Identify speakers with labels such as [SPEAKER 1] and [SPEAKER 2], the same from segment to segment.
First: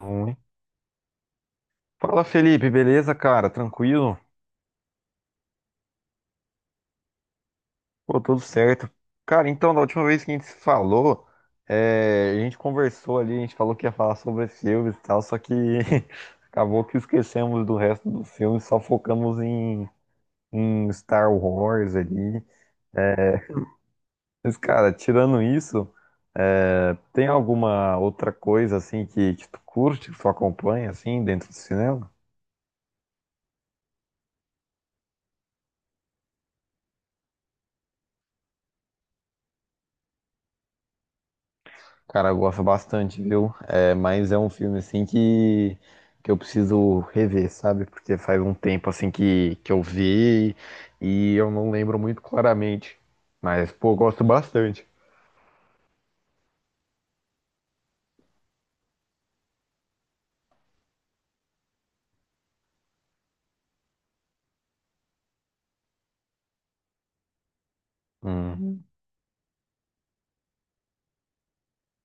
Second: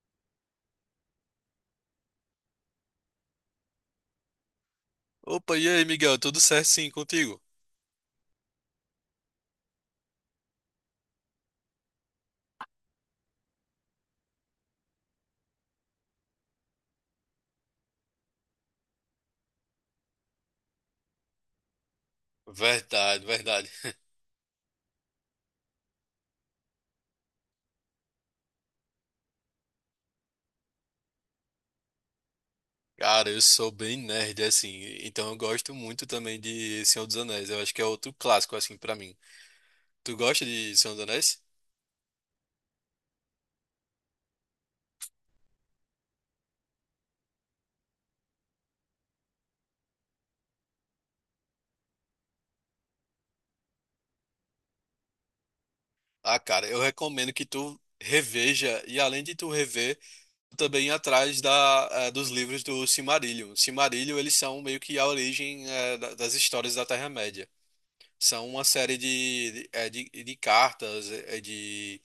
[SPEAKER 1] Ruim. Fala Felipe, beleza, cara? Tranquilo?
[SPEAKER 2] Opa, e aí, Miguel? Tudo certo sim contigo?
[SPEAKER 1] Pô, tudo certo. Cara, então, da última vez que a gente se falou, a gente conversou ali, a gente falou que ia falar sobre filmes e tal, só que acabou que esquecemos do resto do filme, só focamos em Star Wars ali.
[SPEAKER 2] Verdade,
[SPEAKER 1] É,
[SPEAKER 2] verdade.
[SPEAKER 1] Mas, cara, tirando isso, tem alguma outra coisa assim que tu curte, que tu acompanha assim dentro do cinema?
[SPEAKER 2] Cara, eu sou bem nerd, assim, então eu gosto muito também de Senhor dos Anéis. Eu acho que é outro clássico, assim, pra mim. Tu gosta de Senhor dos Anéis?
[SPEAKER 1] Cara, eu gosto bastante, viu? É, mas é um filme assim que eu preciso rever, sabe? Porque faz um tempo assim que eu vi e eu não lembro muito claramente. Mas, pô, eu gosto bastante.
[SPEAKER 2] Ah, cara, eu recomendo que tu reveja, e além de tu rever, tu também ir atrás dos livros do Silmarillion. Silmarillion, eles são meio que a origem, das histórias da Terra-média. São uma
[SPEAKER 1] Hum.
[SPEAKER 2] série de cartas, de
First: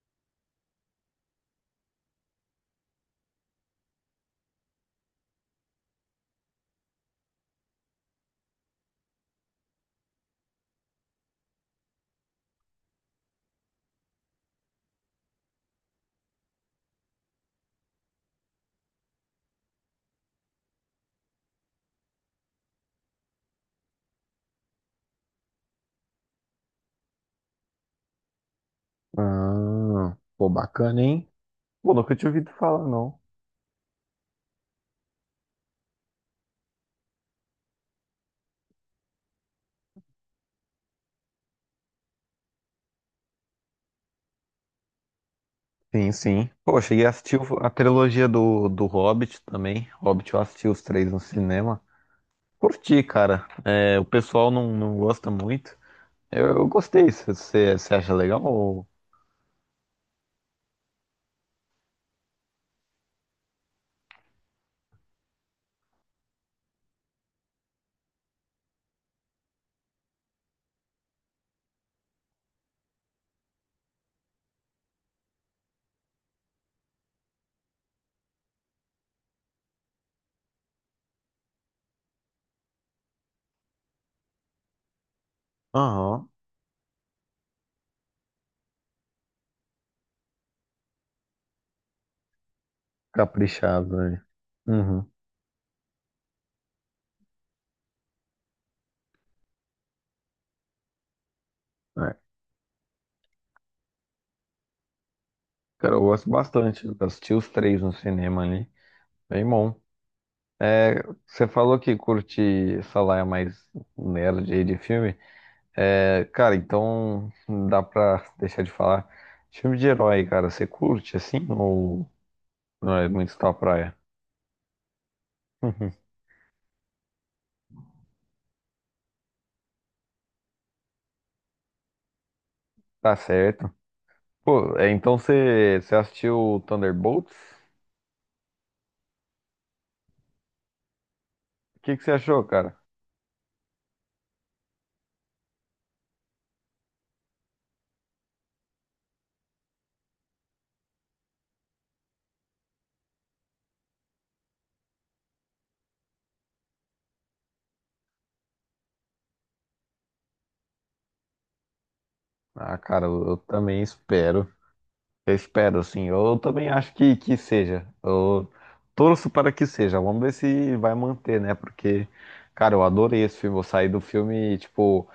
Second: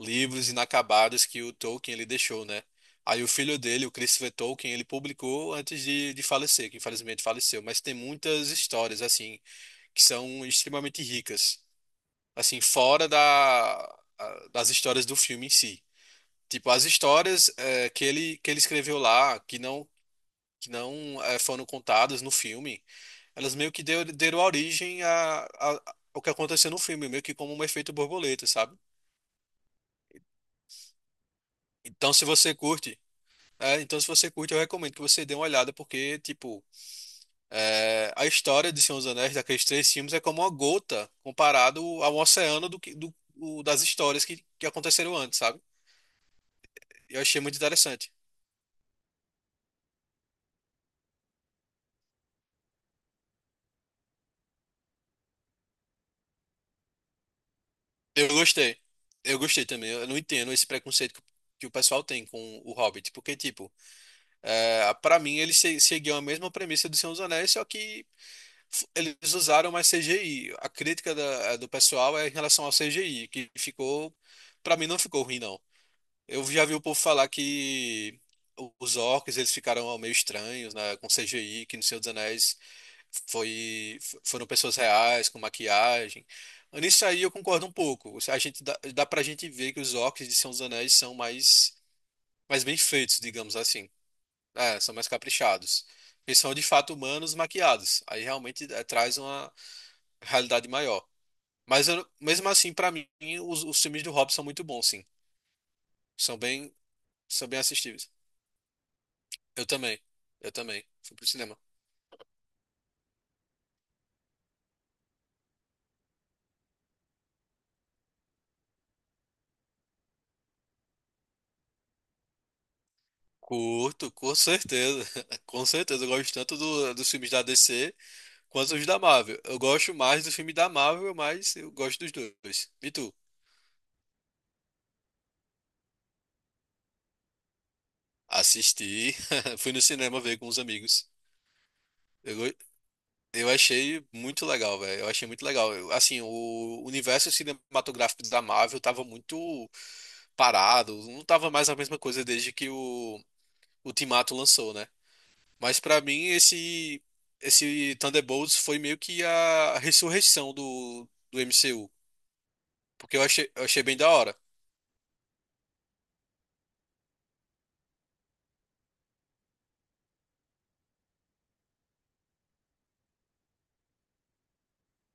[SPEAKER 2] livros inacabados que o Tolkien ele deixou, né? Aí o filho dele, o Christopher Tolkien, ele publicou antes de falecer, que infelizmente faleceu, mas tem muitas histórias assim que são extremamente ricas, assim fora da das histórias do filme em si. Tipo as histórias que ele escreveu lá, que não foram contadas no filme, elas meio que deram origem ao que aconteceu no filme, meio que como um efeito borboleta, sabe?
[SPEAKER 1] Ah, pô, bacana, hein? Pô,
[SPEAKER 2] Então,
[SPEAKER 1] nunca
[SPEAKER 2] se
[SPEAKER 1] tinha ouvido
[SPEAKER 2] você
[SPEAKER 1] falar,
[SPEAKER 2] curte
[SPEAKER 1] não.
[SPEAKER 2] É, então, se você curte, eu recomendo que você dê uma olhada, porque, tipo, é, a história de Senhor dos Anéis, daqueles três filmes, é como uma gota comparado ao oceano do, que- do- o- das histórias que aconteceram antes, sabe?
[SPEAKER 1] Sim, sim. Pô, eu cheguei a
[SPEAKER 2] Eu
[SPEAKER 1] assistir
[SPEAKER 2] achei muito
[SPEAKER 1] a
[SPEAKER 2] interessante.
[SPEAKER 1] trilogia do Hobbit também. Hobbit eu assisti os três no cinema. Curti, cara. É, o pessoal não gosta muito. Eu gostei. Você acha
[SPEAKER 2] Eu gostei.
[SPEAKER 1] legal?
[SPEAKER 2] Eu gostei também. Eu não entendo esse preconceito que o pessoal tem com o Hobbit, porque, tipo, é, para mim, ele se, seguiu a mesma premissa do Senhor dos Anéis, só que eles usaram mais CGI. A crítica do pessoal é em relação ao CGI, que ficou, pra mim, não ficou ruim, não. Eu já vi o povo falar que os orcs eles ficaram meio estranhos, né, com CGI, que no Senhor dos Anéis foram pessoas reais, com maquiagem.
[SPEAKER 1] Aham,
[SPEAKER 2] Nisso aí eu concordo um pouco. A gente dá pra gente ver que os orcs de Senhor dos Anéis são mais, mais bem feitos, digamos
[SPEAKER 1] caprichado,
[SPEAKER 2] assim.
[SPEAKER 1] né?
[SPEAKER 2] É, são mais
[SPEAKER 1] Uhum.
[SPEAKER 2] caprichados. Eles são de fato humanos maquiados. Aí realmente é, traz uma realidade maior.
[SPEAKER 1] É.
[SPEAKER 2] Mesmo assim, pra mim, os filmes do Hobbit são muito bons, sim.
[SPEAKER 1] Cara, eu gosto
[SPEAKER 2] São bem,
[SPEAKER 1] bastante. Eu assisti os
[SPEAKER 2] São bem
[SPEAKER 1] três no
[SPEAKER 2] assistíveis.
[SPEAKER 1] cinema ali. Bem
[SPEAKER 2] Eu
[SPEAKER 1] bom.
[SPEAKER 2] também. Eu também.
[SPEAKER 1] É,
[SPEAKER 2] Fui pro
[SPEAKER 1] você
[SPEAKER 2] cinema.
[SPEAKER 1] falou que curte essa laia mais nerd aí de filme. É, cara, então não dá pra deixar de falar. Filme de herói, cara, você curte assim? Ou não é muito sua praia?
[SPEAKER 2] Curto, com certeza. Com
[SPEAKER 1] Uhum.
[SPEAKER 2] certeza. Eu gosto tanto dos filmes da DC quanto os da Marvel. Eu gosto mais do filme da Marvel, mas eu gosto dos dois. E tu?
[SPEAKER 1] Tá certo. Pô, é, então você assistiu Thunderbolts?
[SPEAKER 2] Assisti. Fui no cinema ver com os amigos.
[SPEAKER 1] O que que você
[SPEAKER 2] Eu,
[SPEAKER 1] achou,
[SPEAKER 2] go-
[SPEAKER 1] cara?
[SPEAKER 2] eu achei muito legal, velho. Eu achei muito legal. Assim, o universo cinematográfico da Marvel tava muito parado. Não tava mais a mesma coisa desde que o Ultimato lançou, né? Mas pra mim esse Thunderbolts foi meio que a ressurreição do MCU,
[SPEAKER 1] Ah, cara,
[SPEAKER 2] porque
[SPEAKER 1] eu
[SPEAKER 2] eu
[SPEAKER 1] também
[SPEAKER 2] achei bem da hora.
[SPEAKER 1] espero. Eu espero, assim. Eu também acho que seja. Eu torço para que seja. Vamos ver se vai manter, né? Porque, cara, eu adorei esse filme. Eu saí do filme, tipo,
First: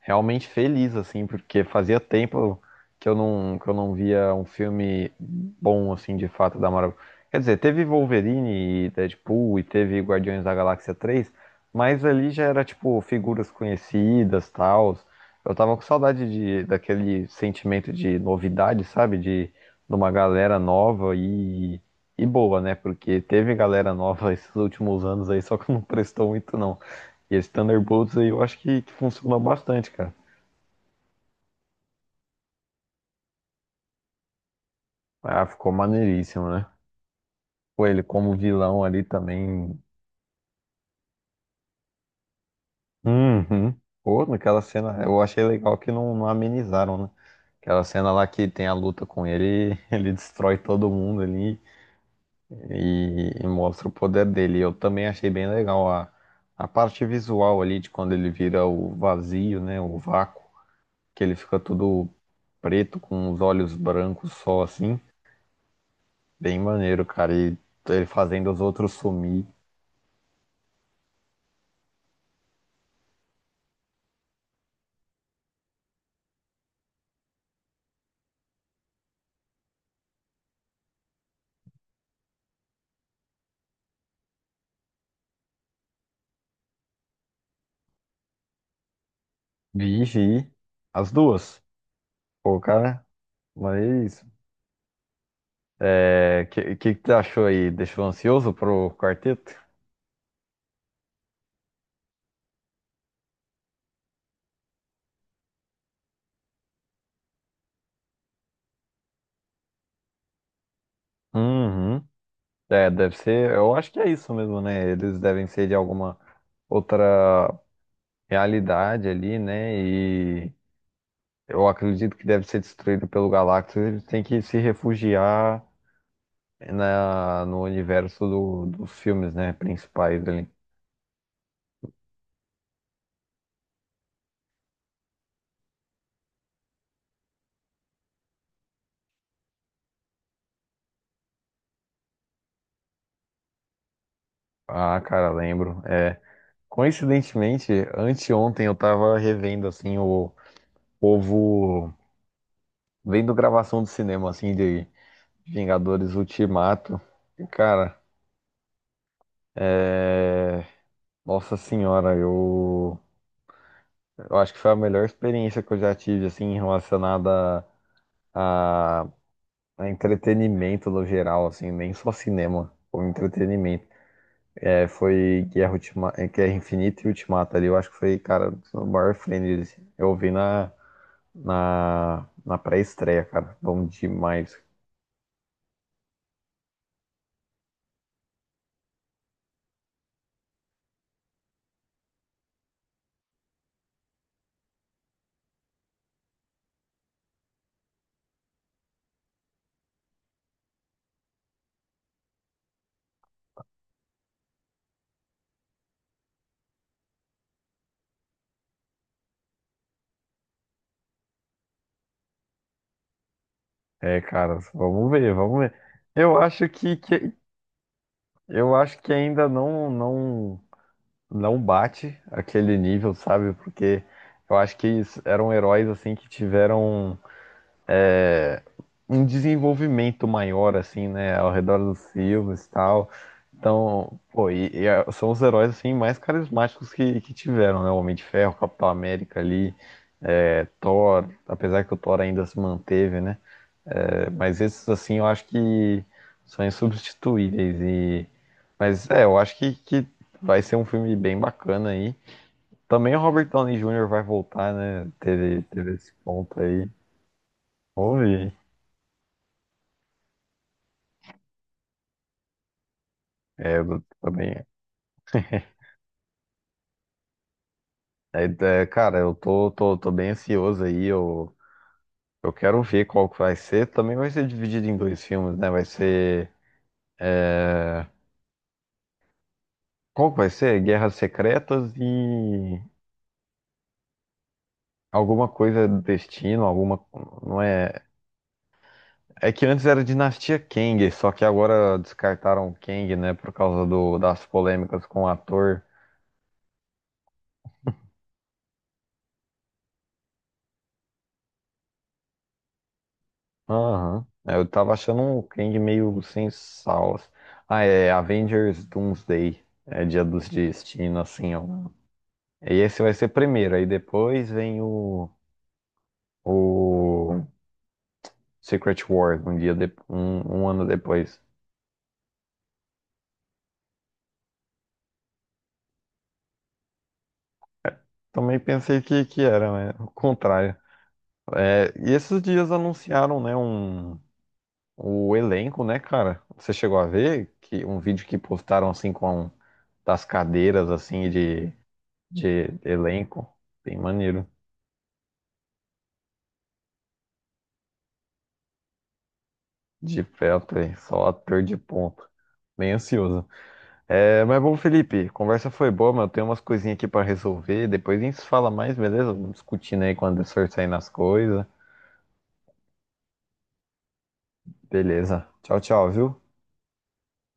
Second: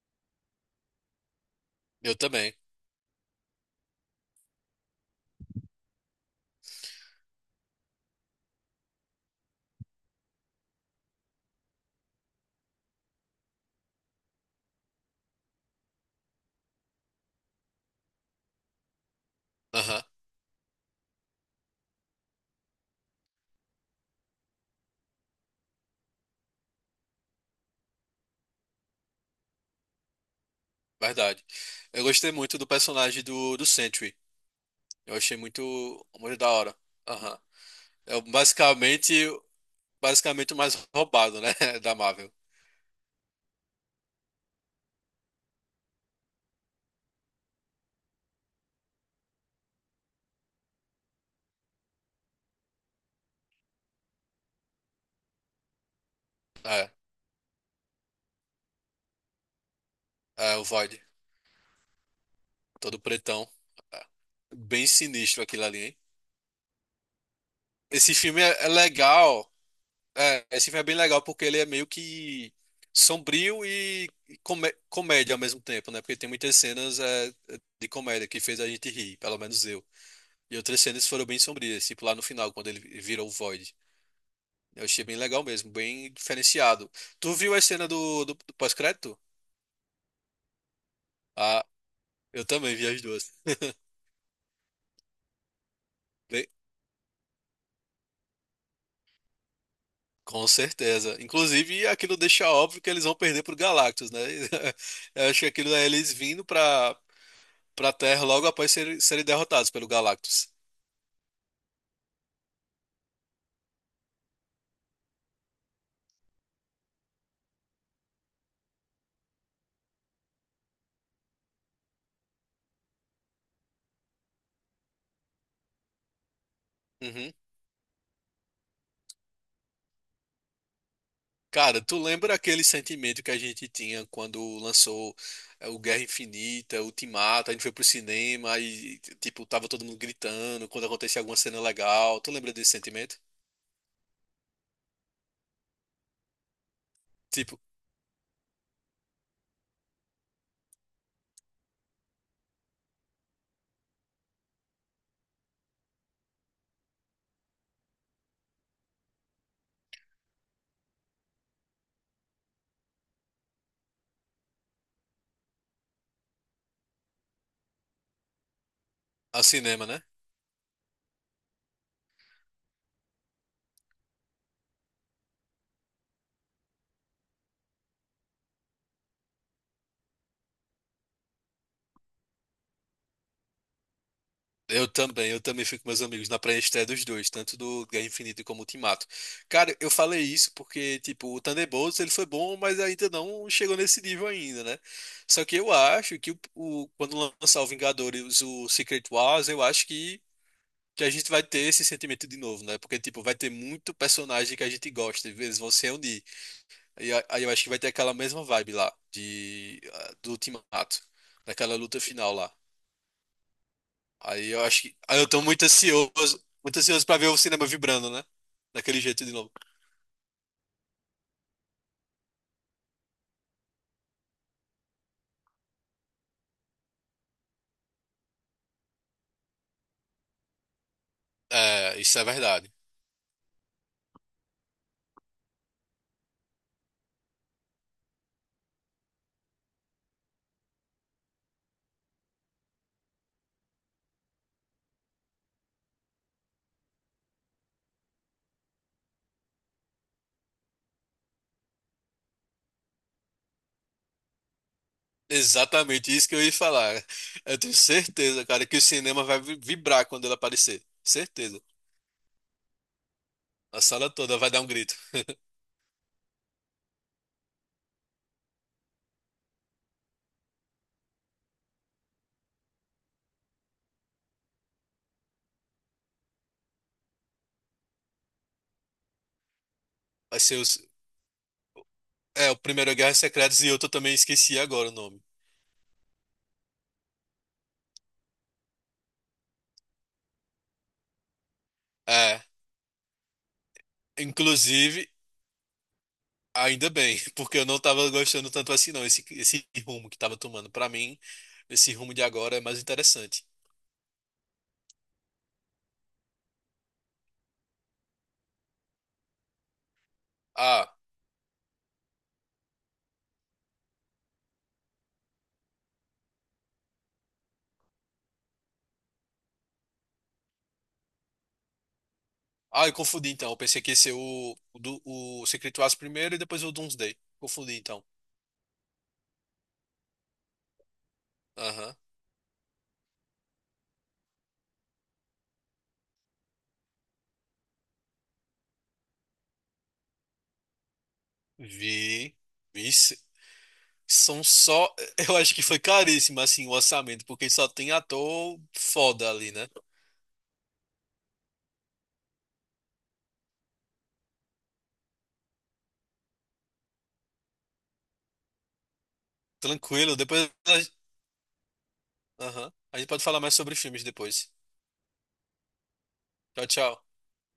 [SPEAKER 1] realmente feliz, assim, porque fazia
[SPEAKER 2] Eu também.
[SPEAKER 1] tempo que eu não via um filme bom, assim, de fato, da Marvel. Quer dizer, teve Wolverine e Deadpool e teve Guardiões da Galáxia 3, mas ali já era, tipo, figuras conhecidas, tal. Eu tava com saudade daquele sentimento de novidade, sabe? De
[SPEAKER 2] Aham,
[SPEAKER 1] uma galera nova e boa, né? Porque teve galera nova esses últimos anos aí, só que não prestou muito, não. E esse Thunderbolts aí eu acho que funciona bastante, cara.
[SPEAKER 2] verdade. Eu gostei muito do personagem do Sentry. Eu achei
[SPEAKER 1] Ah, ficou
[SPEAKER 2] muito muito da
[SPEAKER 1] maneiríssimo, né?
[SPEAKER 2] hora. Aham.
[SPEAKER 1] Pô, ele
[SPEAKER 2] É
[SPEAKER 1] como vilão ali
[SPEAKER 2] basicamente
[SPEAKER 1] também.
[SPEAKER 2] Basicamente o mais roubado, né, da Marvel.
[SPEAKER 1] Uhum. Pô, naquela cena, eu achei legal que não amenizaram, né? Aquela cena lá que tem a luta com ele, ele destrói todo mundo ali. E, e mostra o poder dele. Eu também achei bem legal a
[SPEAKER 2] É,
[SPEAKER 1] parte visual ali de quando ele vira o vazio, né? O vácuo,
[SPEAKER 2] é o Void,
[SPEAKER 1] que ele fica todo
[SPEAKER 2] todo
[SPEAKER 1] preto com os
[SPEAKER 2] pretão.
[SPEAKER 1] olhos
[SPEAKER 2] É.
[SPEAKER 1] brancos só
[SPEAKER 2] Bem
[SPEAKER 1] assim.
[SPEAKER 2] sinistro aquilo ali, hein?
[SPEAKER 1] Bem maneiro, cara. E ele
[SPEAKER 2] Esse filme
[SPEAKER 1] fazendo os
[SPEAKER 2] é é
[SPEAKER 1] outros sumir.
[SPEAKER 2] legal. É, esse filme é bem legal porque ele é meio que sombrio e comédia ao mesmo tempo, né? Porque tem muitas cenas é de comédia que fez a gente rir, pelo menos eu. E outras cenas foram bem sombrias, tipo lá no final, quando ele virou o Void. Eu achei bem legal mesmo, bem diferenciado. Tu viu a cena do pós-crédito?
[SPEAKER 1] Vixe, as duas.
[SPEAKER 2] Ah, eu
[SPEAKER 1] Pô,
[SPEAKER 2] também vi as
[SPEAKER 1] cara,
[SPEAKER 2] duas.
[SPEAKER 1] mas.
[SPEAKER 2] Bem,
[SPEAKER 1] É, que tu achou aí? Deixou ansioso pro quarteto?
[SPEAKER 2] com certeza. Inclusive, aquilo deixa óbvio que eles vão perder pro Galactus, né? Eu acho que aquilo é eles vindo pra Terra logo após serem derrotados pelo Galactus.
[SPEAKER 1] Uhum. É, deve ser. Eu acho que é isso mesmo, né? Eles devem ser de alguma outra realidade ali, né? E eu acredito que deve ser destruído pelo Galactus. Ele tem que se refugiar
[SPEAKER 2] Uhum.
[SPEAKER 1] no universo dos filmes, né? Principais ali.
[SPEAKER 2] Cara, tu lembra aquele sentimento que a gente tinha quando lançou o Guerra Infinita, o Ultimato, a gente foi pro cinema e, tipo, tava todo mundo gritando quando acontecia alguma cena legal. Tu lembra desse sentimento?
[SPEAKER 1] Ah, cara, lembro. É,
[SPEAKER 2] Tipo,
[SPEAKER 1] coincidentemente, anteontem eu tava revendo, assim, o povo vendo gravação do cinema, assim, de Vingadores Ultimato. E, cara, é... Nossa senhora, eu acho que foi a melhor experiência que eu já tive, assim, relacionada a,
[SPEAKER 2] a cinema,
[SPEAKER 1] a
[SPEAKER 2] né?
[SPEAKER 1] entretenimento no geral, assim, nem só cinema, o entretenimento. É, foi Guerra Infinita e Ultimata ali, eu acho que foi, cara, o maior friend, assim. Eu vi na pré-estreia, cara, bom demais.
[SPEAKER 2] Eu também fico com meus amigos na pré-estreia dos dois, tanto do Guerra Infinita como Ultimato. Cara, eu falei isso porque, tipo, o Thunderbolts ele foi bom, mas ainda não chegou nesse nível ainda, né? Só que eu acho que quando lançar o Vingadores, o Secret Wars, eu acho que a gente vai ter esse sentimento de novo, né? Porque, tipo, vai ter muito personagem que a gente gosta, e eles vão se reunir. E aí eu acho que vai ter aquela mesma vibe lá, de, ah, do Ultimato, daquela luta final lá.
[SPEAKER 1] É,
[SPEAKER 2] Aí
[SPEAKER 1] cara,
[SPEAKER 2] eu acho que.
[SPEAKER 1] vamos
[SPEAKER 2] Aí eu
[SPEAKER 1] ver,
[SPEAKER 2] tô
[SPEAKER 1] vamos ver. Eu acho
[SPEAKER 2] muito
[SPEAKER 1] que,
[SPEAKER 2] ansioso pra ver
[SPEAKER 1] que
[SPEAKER 2] o cinema vibrando, né?
[SPEAKER 1] eu acho
[SPEAKER 2] Daquele
[SPEAKER 1] que
[SPEAKER 2] jeito de
[SPEAKER 1] ainda
[SPEAKER 2] novo.
[SPEAKER 1] não bate aquele nível, sabe? Porque eu acho que eles eram heróis assim que tiveram é, um desenvolvimento maior, assim, né, ao redor
[SPEAKER 2] É,
[SPEAKER 1] dos
[SPEAKER 2] isso é
[SPEAKER 1] filmes e
[SPEAKER 2] verdade.
[SPEAKER 1] tal. Então, pô, são os heróis, assim, mais carismáticos que tiveram, né? O Homem de Ferro, Capitão América ali, é, Thor, apesar que o Thor ainda se manteve, né? É, mas esses, assim, eu acho que são insubstituíveis e... Mas, é, eu acho que vai ser um filme bem bacana aí. Também o Robert Downey Jr. vai voltar, né? Teve
[SPEAKER 2] Exatamente
[SPEAKER 1] esse
[SPEAKER 2] isso que eu ia
[SPEAKER 1] ponto aí.
[SPEAKER 2] falar. Eu tenho certeza,
[SPEAKER 1] Houve,
[SPEAKER 2] cara, que o cinema vai vibrar quando ele aparecer. Certeza.
[SPEAKER 1] é,
[SPEAKER 2] A
[SPEAKER 1] eu
[SPEAKER 2] sala toda vai
[SPEAKER 1] também
[SPEAKER 2] dar um grito.
[SPEAKER 1] é, é, cara, tô bem ansioso aí. Eu quero ver qual que vai ser. Também vai ser dividido em dois filmes, né? Vai ser. É, qual que
[SPEAKER 2] Vai
[SPEAKER 1] vai
[SPEAKER 2] ser os...
[SPEAKER 1] ser? Guerras Secretas
[SPEAKER 2] É, o
[SPEAKER 1] e
[SPEAKER 2] primeiro Guerra Secretas e outro eu também esqueci agora o nome.
[SPEAKER 1] alguma coisa do destino, alguma. Não é. É que antes era Dinastia Kang, só que agora
[SPEAKER 2] É,
[SPEAKER 1] descartaram o Kang, né? Por causa do, das polêmicas
[SPEAKER 2] inclusive,
[SPEAKER 1] com o ator.
[SPEAKER 2] ainda bem, porque eu não tava gostando tanto assim não, esse rumo que tava tomando. Pra mim, esse rumo de agora é mais interessante.
[SPEAKER 1] Aham. É, eu tava achando o Kang meio sem sal, assim. Ah, é Avengers Doomsday. É Dia dos
[SPEAKER 2] Ah.
[SPEAKER 1] Destinos, assim, ó. E esse vai ser primeiro, aí depois vem o Secret Wars, um um ano depois.
[SPEAKER 2] Ah, eu confundi então. Eu pensei que ia ser o Secret Wars primeiro e depois o Doomsday. Confundi então.
[SPEAKER 1] Também pensei que era, né? O contrário. É,
[SPEAKER 2] Aham.
[SPEAKER 1] e esses dias anunciaram, né, um, o elenco, né, cara? Você chegou a ver que um vídeo que postaram assim com das cadeiras assim
[SPEAKER 2] Vi.
[SPEAKER 1] de
[SPEAKER 2] Vi. se-
[SPEAKER 1] elenco? Bem
[SPEAKER 2] São
[SPEAKER 1] maneiro.
[SPEAKER 2] só. Eu acho que foi caríssimo assim o orçamento, porque só tem ator foda ali, né?
[SPEAKER 1] De perto, hein? Só ator de ponta. Bem ansioso. É, mas bom, Felipe, conversa foi boa, mas eu tenho umas coisinhas aqui pra resolver. Depois a gente se fala mais, beleza? Vamos discutindo aí
[SPEAKER 2] Tranquilo.
[SPEAKER 1] quando for saindo as coisas.
[SPEAKER 2] Aham. A gente pode falar mais sobre filmes depois.
[SPEAKER 1] Beleza. Tchau, tchau, viu?
[SPEAKER 2] Tchau, tchau.